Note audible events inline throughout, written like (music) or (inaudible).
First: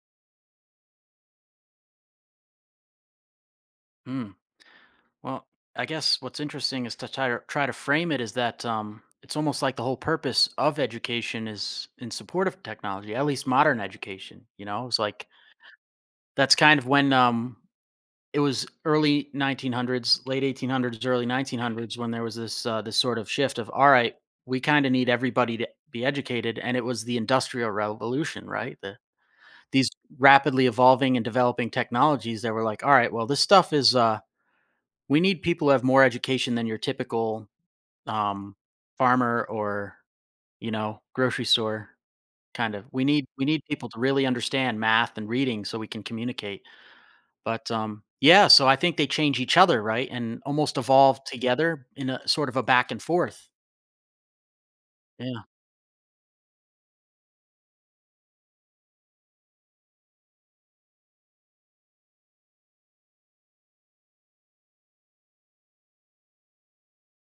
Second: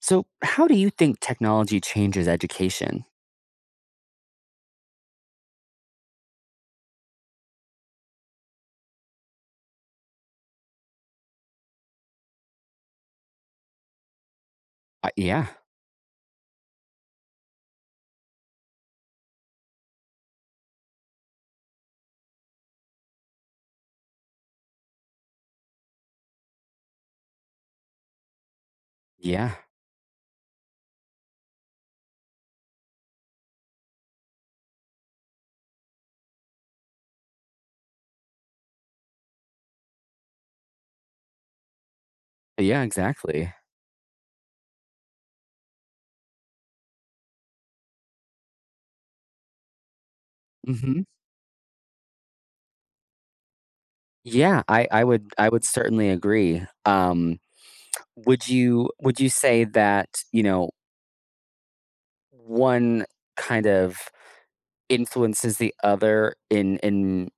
So, how do you think technology changes education? Hmm. Well, I guess what's interesting is to try to frame it is that it's almost like the whole purpose of education is in support of technology, at least modern education. You know, it's Uh, like yeah, that's kind of when it was early 1900s, late 1800s, early 1900s when there was this sort of shift of all right, we kind of need everybody to be educated, and it was the industrial revolution, right? The yeah, these rapidly evolving and developing technologies that were like, all right, well, this stuff is we need people who have more education than your typical, um, farmer or, you know, grocery store kind yeah, of. We need we exactly. need people to really understand math and reading so we can communicate. But, yeah, so I think they change each other, right, and almost hmm evolve together in a sort of a back and forth. Yeah, I, I would, Yeah. I would certainly agree. Would you say that one kind of influences the other in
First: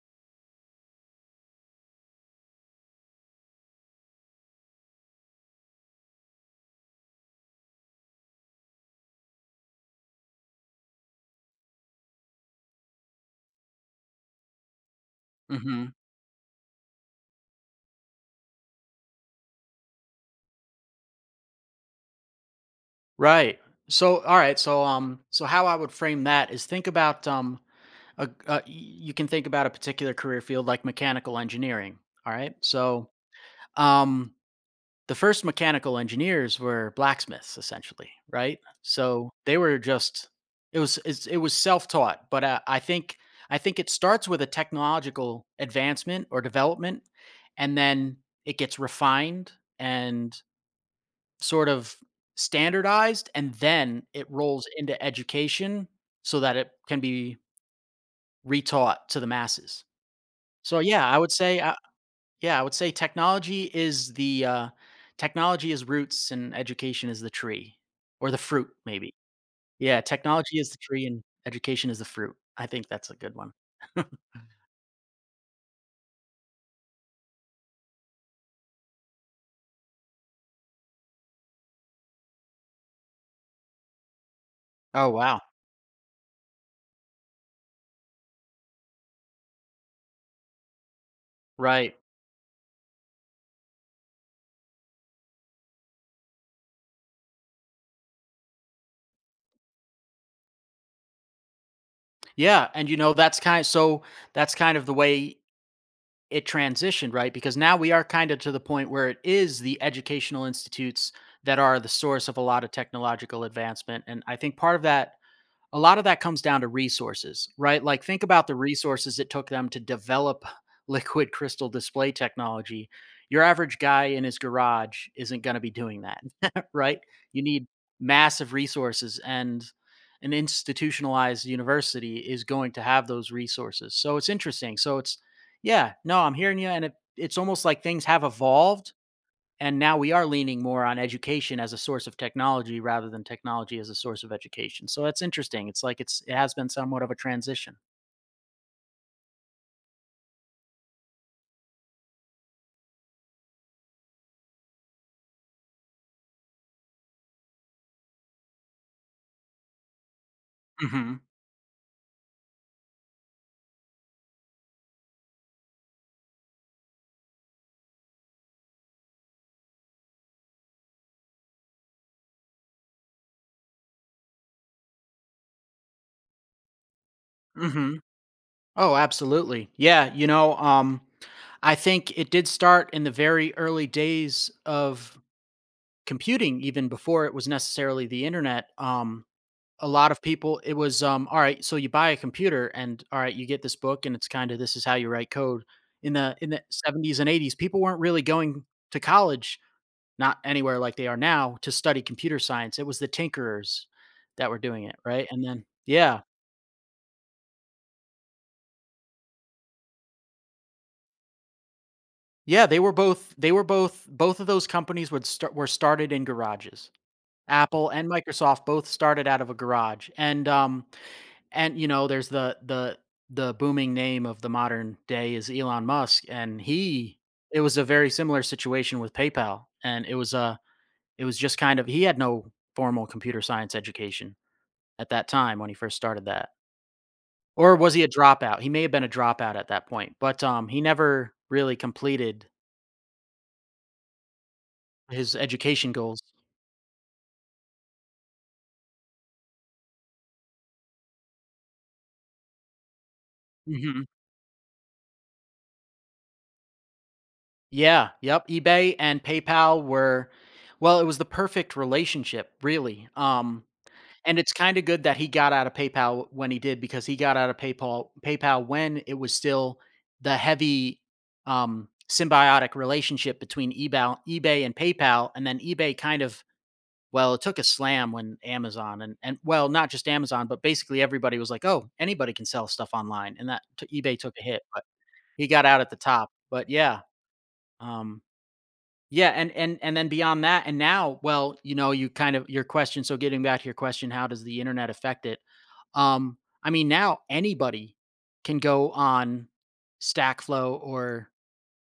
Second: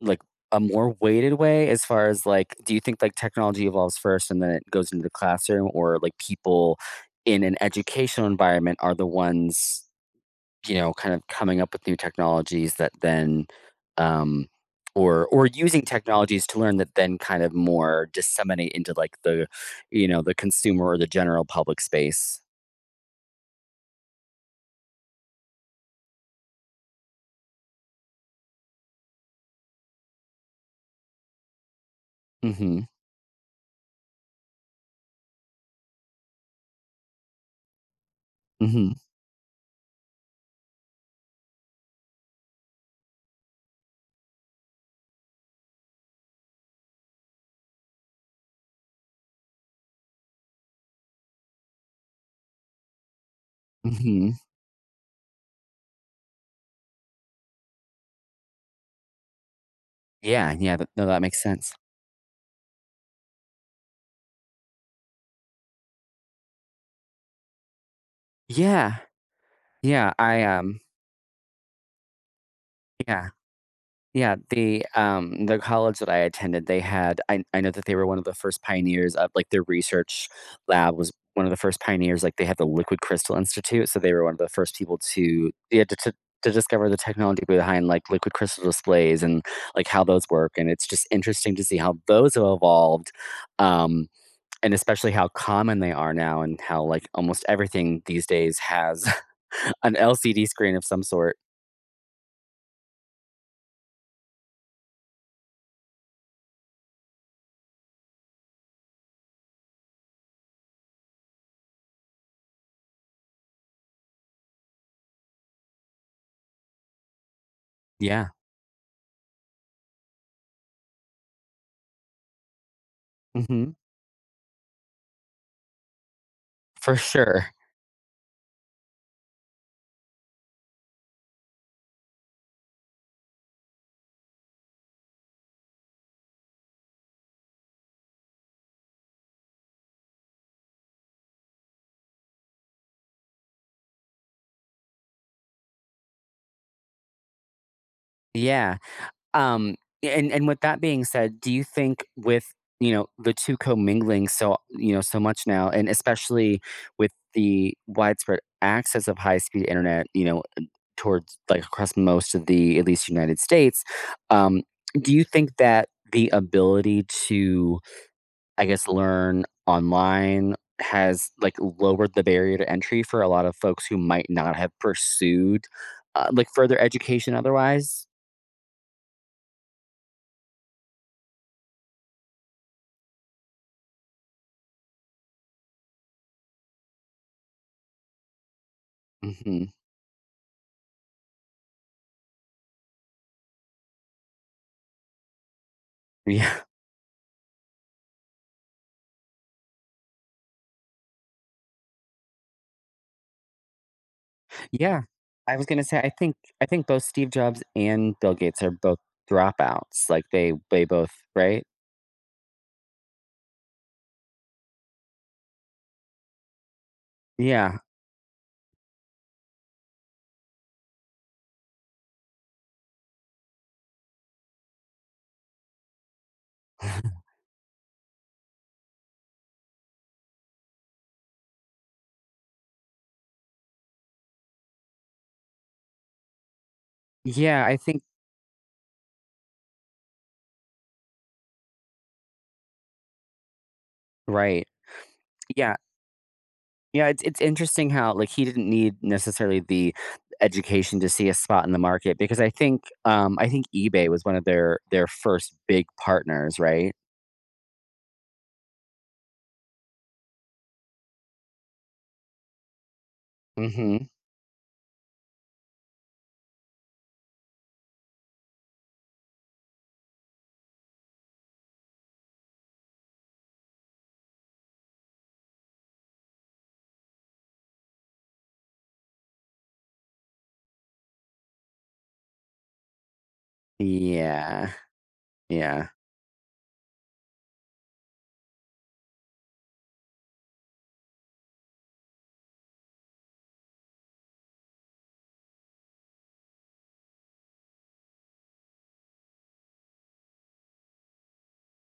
like a more weighted way as far as like do you think like technology evolves first and then it goes into the classroom, or like people in an educational environment are the ones, kind of coming up with new technologies that then, um, or using Mhm. technologies to learn that then kind of more disseminate into the consumer or the general public space. Right. So, alright, so, so how I would frame that is think about, a you can think about a particular career field like mechanical engineering, alright? hmm So, um the first mechanical engineers were blacksmiths, essentially, right, hmm so they were just it was self-taught, but I think it starts with a technological advancement or development, and then it gets refined and sort of standardized, and then it hmm rolls into education so that it can be retaught to the masses. Yeah, yeah. So yeah, No, i that would makes say sense. yeah, I would say technology is the technology is roots and education is the tree, or the fruit, Yeah, maybe. Yeah, yeah. I technology is the tree and education is the fruit. I think that's a yeah. good one. (laughs) Yeah, the college that I attended, they had I know that they were one of the first pioneers of, like, their research lab was one of the first pioneers, like, they had the Liquid Crystal Institute, so they were one of the first people Oh wow. to yeah, to discover the technology behind, like, liquid crystal displays and, like, how those work, and it's just interesting to see how Right. those have evolved, um, and especially how common they are now and how, like, almost everything these days has (laughs) an LCD screen of some sort. Yeah, and you know that's kind so that's kind of the way it transitioned, right? Because now we are kind of to the point where it is the educational institutes that are the source of a lot of technological advancement, and I think part of that, a lot of that, comes down to resources, right? Like, think Yeah. about the resources it took them to develop (laughs) liquid crystal display technology. Your Mhm. average guy in his garage isn't going to be doing that, (laughs) For right? You sure. need massive resources, and an institutionalized university is going to have those resources. So it's interesting. So it's, yeah, no, I'm hearing you, and it's almost like things have evolved and now we are leaning more on education as a source of technology rather than technology as a source of education. So that's interesting. It's like it's it has been somewhat of a transition. Yeah. Um, and with that being said, do you think with, you know, the 2 commingling so, you know, so much now, and especially with the widespread access of high-speed internet, you know, Hmm. towards like across most of the, at least United States, um, do you think that the ability to, I guess, learn online has like lowered the barrier to entry for a lot of folks who might not have pursued, like further education Hmm. otherwise? Oh, absolutely. Yeah. You know, I think it did start in the very early days of computing, even before it was necessarily the internet. Mhm. A lot of people, it was, all right, so you buy a computer and all right, you get this book and it's kind of this is how you write code. In the in Yeah. the 70s and 80s, people weren't really going to college, not anywhere like they are now, to study computer science. It was the tinkerers that were doing it, Yeah. right? And I then was gonna say, I yeah. think I think both Steve Jobs and Bill Gates are both dropouts. Like they both right? Yeah, they were both both of those companies would start were started in garages. Yeah. Apple and Microsoft both started out of a garage. And you know, there's the booming name of the modern day is Elon Musk, and he (laughs) it was a very similar situation with PayPal, and it was a. It was just kind of he had no formal computer science education at that time when he first started that. Yeah, Or I was he think a dropout? He may have been a dropout at that point, but, he never really completed right. his Yeah. education goals. Yeah, it's interesting how like he didn't need necessarily the education to see a spot in the market because I think Mhm. eBay was one of their first big partners, right? Yeah, yep, eBay and PayPal were, well, it was the perfect relationship, really, Mhm. and it's kinda good that he got out of PayPal when he did, because he got out of PayPal when it was still the heavy, symbiotic relationship between eBay and PayPal, and then eBay kind of, well, it took a slam when Amazon, and well, not just Amazon, but basically everybody was like, "Oh, anybody can sell stuff online," and that t eBay took a hit, Yeah. but he got out at Yeah. the top. But yeah, um, yeah, and and then beyond that, and now, well, you know, you kind of your question. So getting back to your question, how does the internet affect it? Um, I mean, now anybody can go on Stackflow or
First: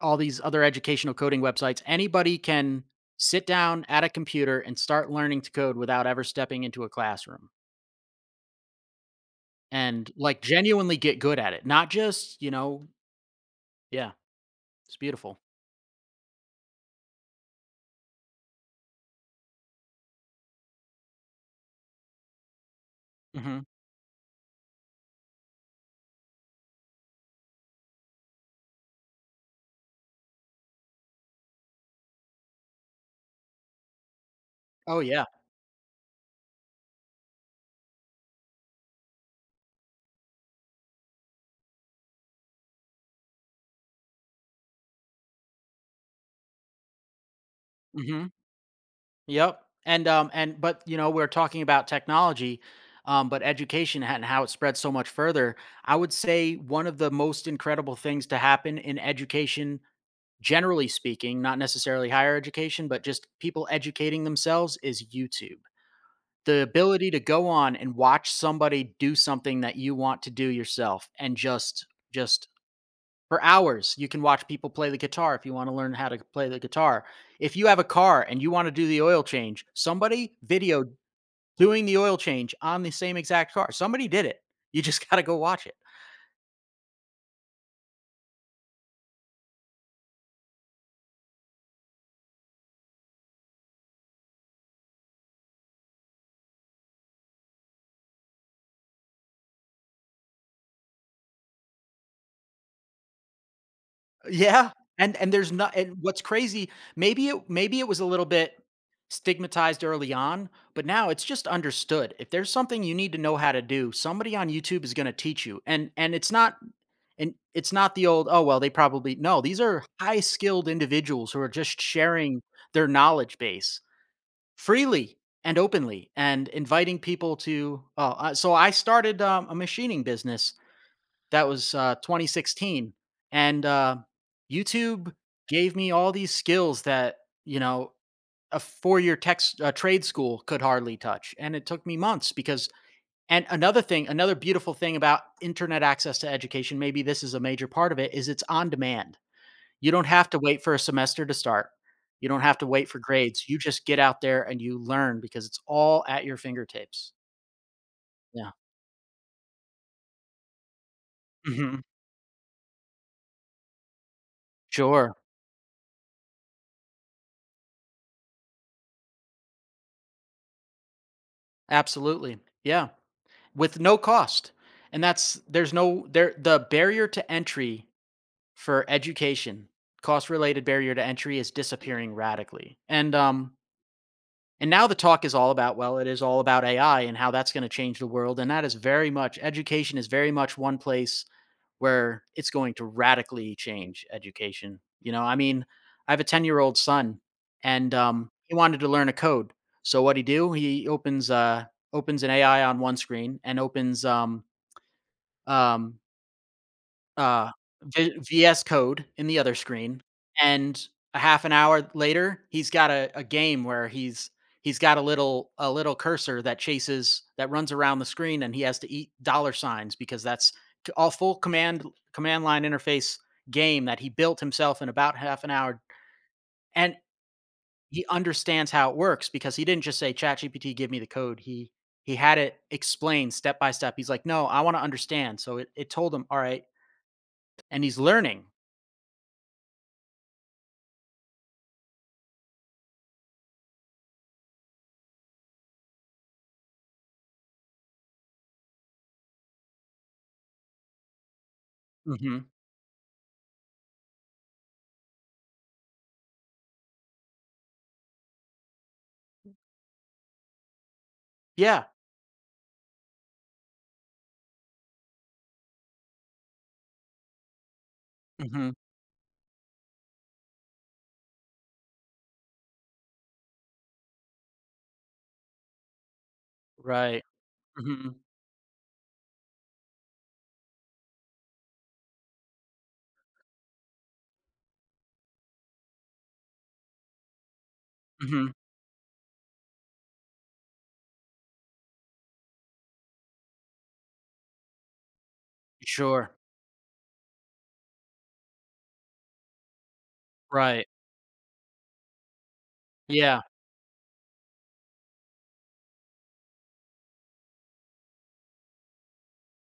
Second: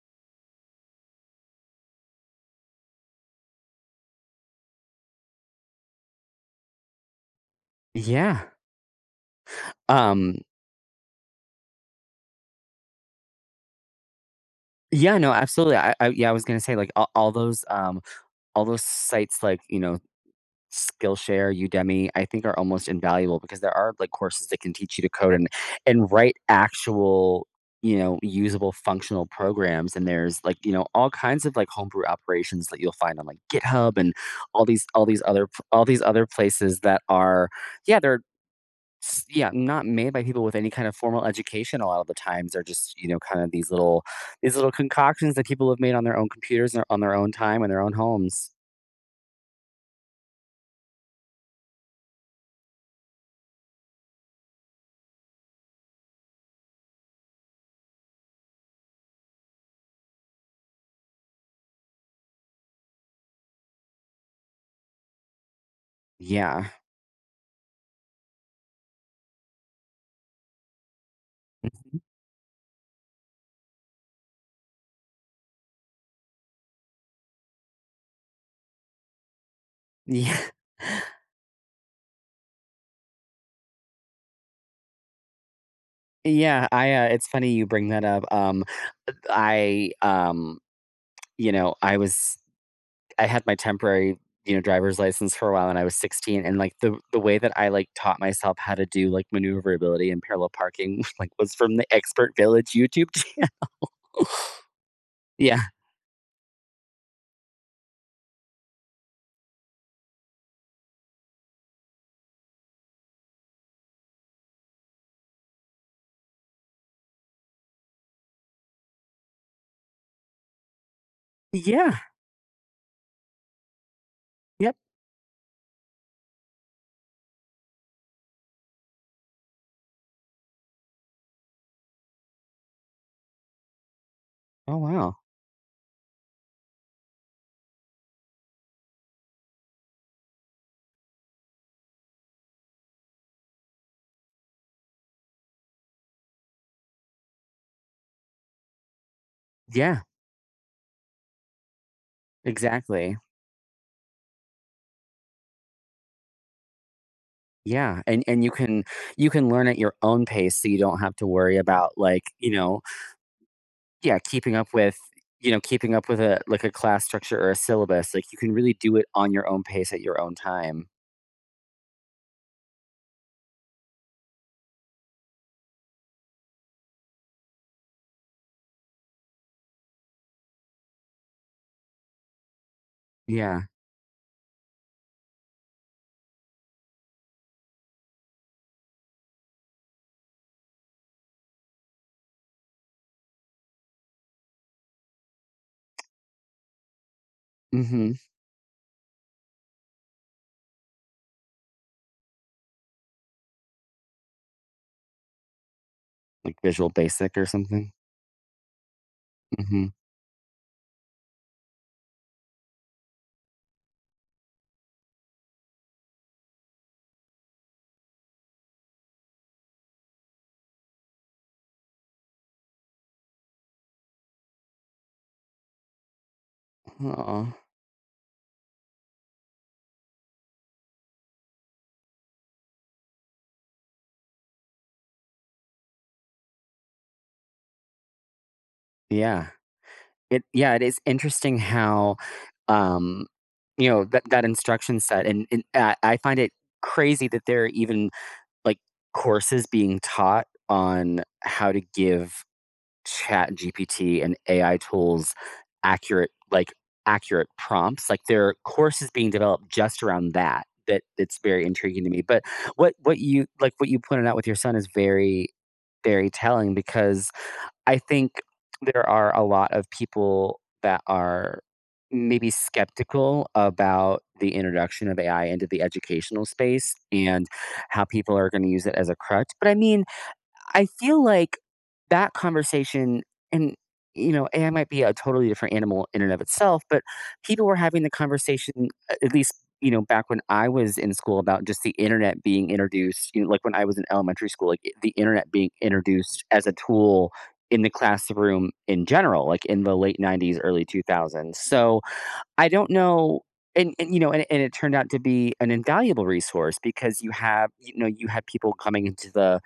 all these other educational coding websites, anybody can sit down at a computer and start learning to code without ever stepping into a classroom Yeah. and Um like genuinely get good at it. Not just, you know, yeah, it's yeah, no, beautiful. absolutely. I yeah, I was going to say like all those sites like, you know, Skillshare, Udemy, I think are almost invaluable because Hmm. there are like courses that can teach you to code and write actual, you know, usable functional programs. And there's like, you know, all kinds of like homebrew operations that you'll find on like GitHub and all these Oh all these yeah. other all these other places that are yeah, they're yeah, not made by people with any kind of formal education a lot of the times. They're just, you know, kind of these little concoctions that people have made on their own computers and on their own time in their own Hmm. homes. Yep. And but you know, we're talking about technology, but education and how it spreads so much further. I would say one of the most incredible things to happen in education, generally speaking, not necessarily higher education, but just people educating themselves, is YouTube. The Yeah. ability to go on and watch somebody do something that you want to do yourself and just Mhm. just for hours. You can watch people play the guitar if you want to learn how to play the guitar. If you have a car and you want to do the oil change, somebody Yeah. videoed (laughs) doing the oil change on the same exact car. Somebody did it. You just (laughs) got to go watch it. Yeah, it's funny you bring that up. I, um, you know, I was I had my temporary, you know, driver's license for a while and I was 16, and like the way that I like taught myself how to do like maneuverability and parallel parking (laughs) like was from the Expert Village YouTube channel. (laughs) Yeah, and there's Yeah. not and what's crazy, maybe it was a little bit stigmatized early on, but now it's just understood. If there's something you need to know how to do, somebody on YouTube is going to teach you. And and it's not the old, oh well, they probably no, these are high-skilled individuals who are just Yeah. sharing their knowledge base Yep. freely and openly and inviting people to oh, so I started a machining business that was 2016, and Oh YouTube wow. gave me all these skills that you know a four-year tech s- trade school could hardly touch, and it took me months because. And another thing, another beautiful thing about internet access to education, maybe this is a major part of it, is it's on demand. You Yeah, don't have to wait for a semester to start. You don't have to wait for exactly. grades. You just get out there and you learn because it's all at your fingertips. Yeah. And Yeah. You can learn at your own pace so you don't have to worry Hmm. about like, you know, yeah, keeping up with Sure. you know, keeping up with a like a class structure or a syllabus, like, you can really do it on your own pace at your own time. Absolutely. Yeah. With no cost. And that's there's no there the barrier to entry for education, cost related barrier to entry is disappearing radically. Yeah. And now the talk is all about, well, it is all about AI and how that's going to change the world, and that is very much education is very much one place where it's going to radically change education. You know, I mean, I have a 10-year-old son, and Mhm. He wanted to learn a code. So what he do? He opens opens an AI on one screen and opens um, Like Visual Basic or uh, something? V VS Code in the other Mhm. screen, and a half an hour later, he's got a game where he's got a little cursor that chases that runs around the screen, and he has to eat dollar signs because that's c all full command line interface game that he built himself in about half an hour, and Aw. he understands how it works because he didn't just say, "ChatGPT, give me the code." He had it explained step by step. He's like, "No, I wanna understand." So it told him, "Alright," and he's learning. Yeah. It yeah, it is interesting how, um, you know, that that instruction set and I find it crazy that there are even, like, courses being taught on how to give Mhm. chat gpt and ai tools accurate like accurate prompts, like there are courses being developed just around that. That it's very Yeah. intriguing to me, but what you like what you pointed out with your son is very very telling because I think Mhm. there are a lot of people that are maybe skeptical about the introduction of ai into the educational space Right. and how Mhm. people are going to use it as a crutch, but I mean I feel like that conversation and you know, AI might be a totally different animal in and of itself, but people were having the Mhm. conversation at least, you know, back when I was in school about just the internet being introduced, you know, like when I was in elementary school, like the internet being Sure. introduced as a tool in the classroom in general, like in the late 90s, early Right. 2000s. So I don't know. Yeah. And you know and it turned out to be an invaluable resource because you have you know you had people coming into the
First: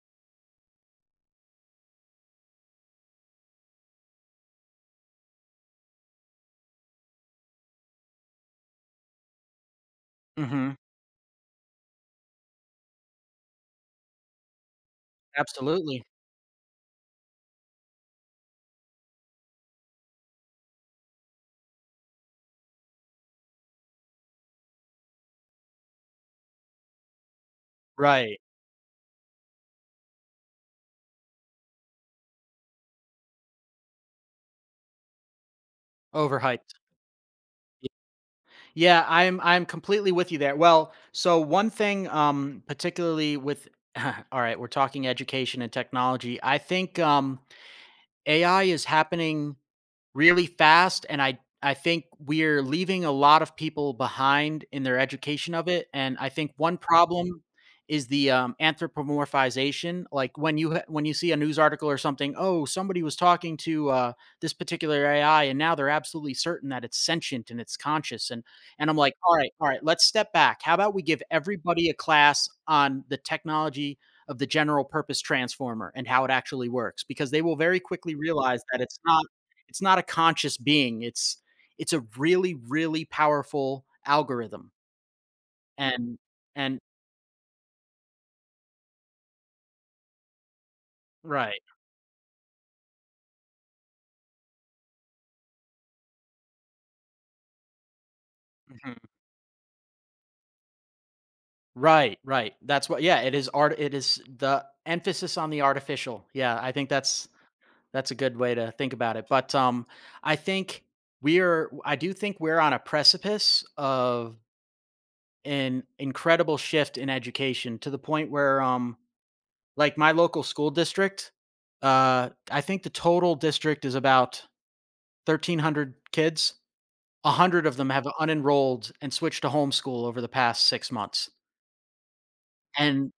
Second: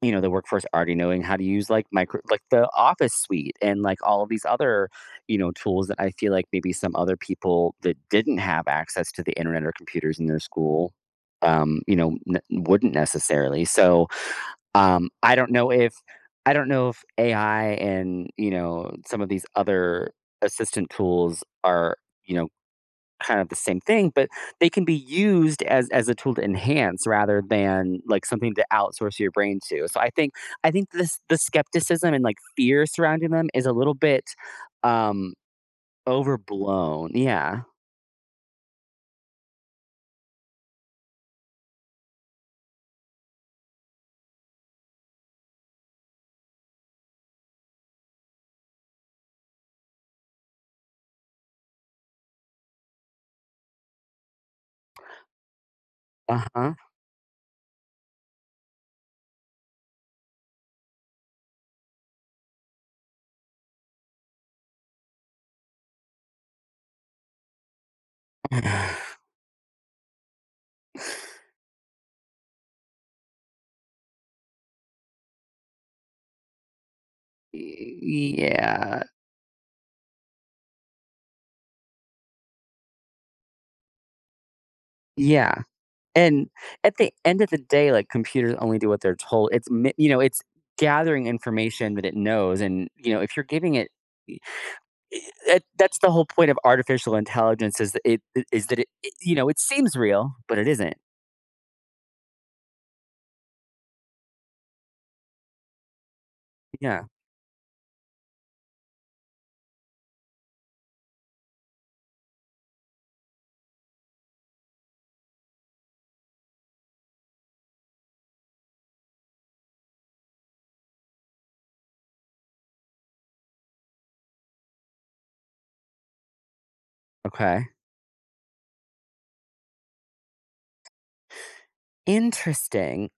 you know, the workforce already knowing how to use, like, micro like, the Office suite and, like, all of these other, you know, tools that I feel like maybe some other people that didn't have access to the internet or computers in their Mhm. school, you know, n wouldn't necessarily. So, I don't know if Absolutely. I don't know if AI and, you know, some of these other assistant tools are, you know, kind of the same thing, but they can be used as a tool to enhance rather than like Right. something to outsource your brain to. So I think this the skepticism and like fear surrounding them is a little bit um Overhyped. overblown. Yeah. Yeah, I'm completely with you there. Well, so one thing, particularly with (laughs) alright, we're talking education and technology. I think, AI is happening really fast, and I think we're leaving a lot of people behind in their education of it, and I think Uh-huh. one problem is the, anthropomorphization, like, when you ha when you see a news article or something, "Oh, somebody was talking to, this particular AI, and now they're absolutely certain that it's sentient and it's conscious," and I'm (sighs) like, "Alright, alright, let's step back. How about we give everybody a class on the technology of the general purpose transformer and how it actually works?" Because they will very quickly realize that yeah. It's not a conscious being. It's a really, really powerful algorithm. Yeah. And And and at the end of the day, like computers only do what they're told. You know, it's gathering right. information that it knows and you know, if you're giving it that that's the whole point of artificial intelligence, is that it is that it Mhm. it you know, it seems real, but it isn't. Right, right. That's what yeah, it is art it is the emphasis on the artificial. Yeah, I think Yeah. That's a good way to think about it. But I think we are I do think we're on a precipice of an incredible shift in education to the point where like my local school district, I think the total district is about 1,300 kids, 100 Okay. of them have unenrolled and switched to homeschool over the past 6 months, Interesting. and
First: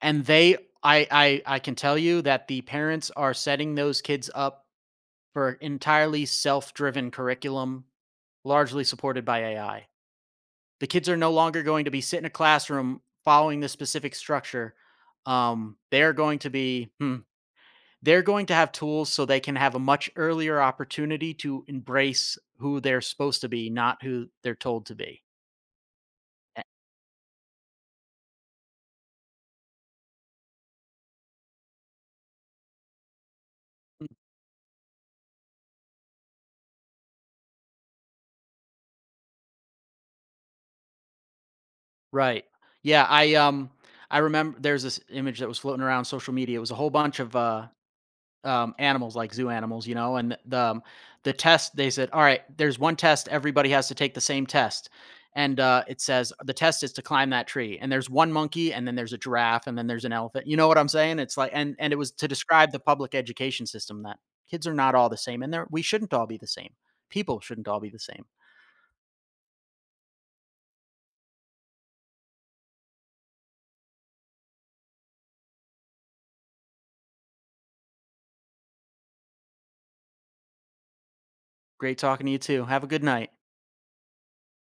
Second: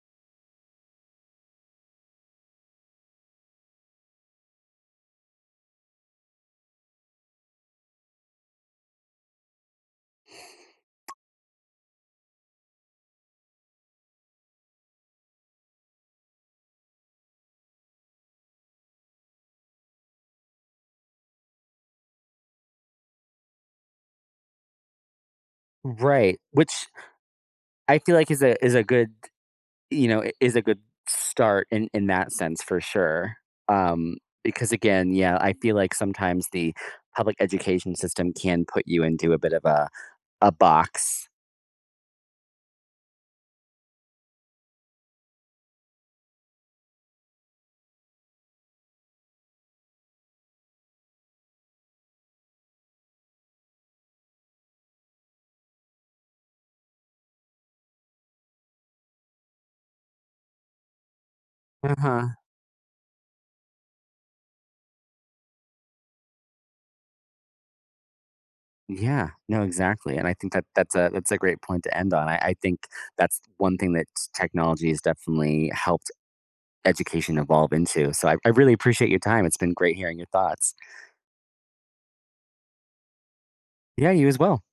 and they I can tell you that the parents are setting those kids up for entirely self-driven curriculum, largely supported by AI. The kids are no longer going to be sit in a classroom following this specific structure. They're going to be they're going to have tools so they can have a much earlier opportunity to embrace who they're supposed to be, not who they're told to be. Right, Eh, which I feel like is a good, you know, I is a good start in that sense for sure. Um, because again, yeah, I feel like sometimes the public education system can put you into a bit of a box. Right. Yeah, I remember there's this image that was floating around social media. It was a whole bunch of animals like zoo animals, you know, and the test they said, "All right, there's one test, everybody has to take the same test." And it says the test is to climb that tree. And there's one monkey and then there's a giraffe and then there's an elephant. You know what I'm saying? It's like and it was to Uh-huh. describe the public education system that kids are not all the same and they we shouldn't all be the same. People shouldn't all be the same. Yeah, no, exactly, and I think that that's a great point to end on. I think that's one thing that technology has definitely helped education evolve into. So I really appreciate your time. It's been great hearing your thoughts. Great talking to you too. Have a good night. Yeah, you as well.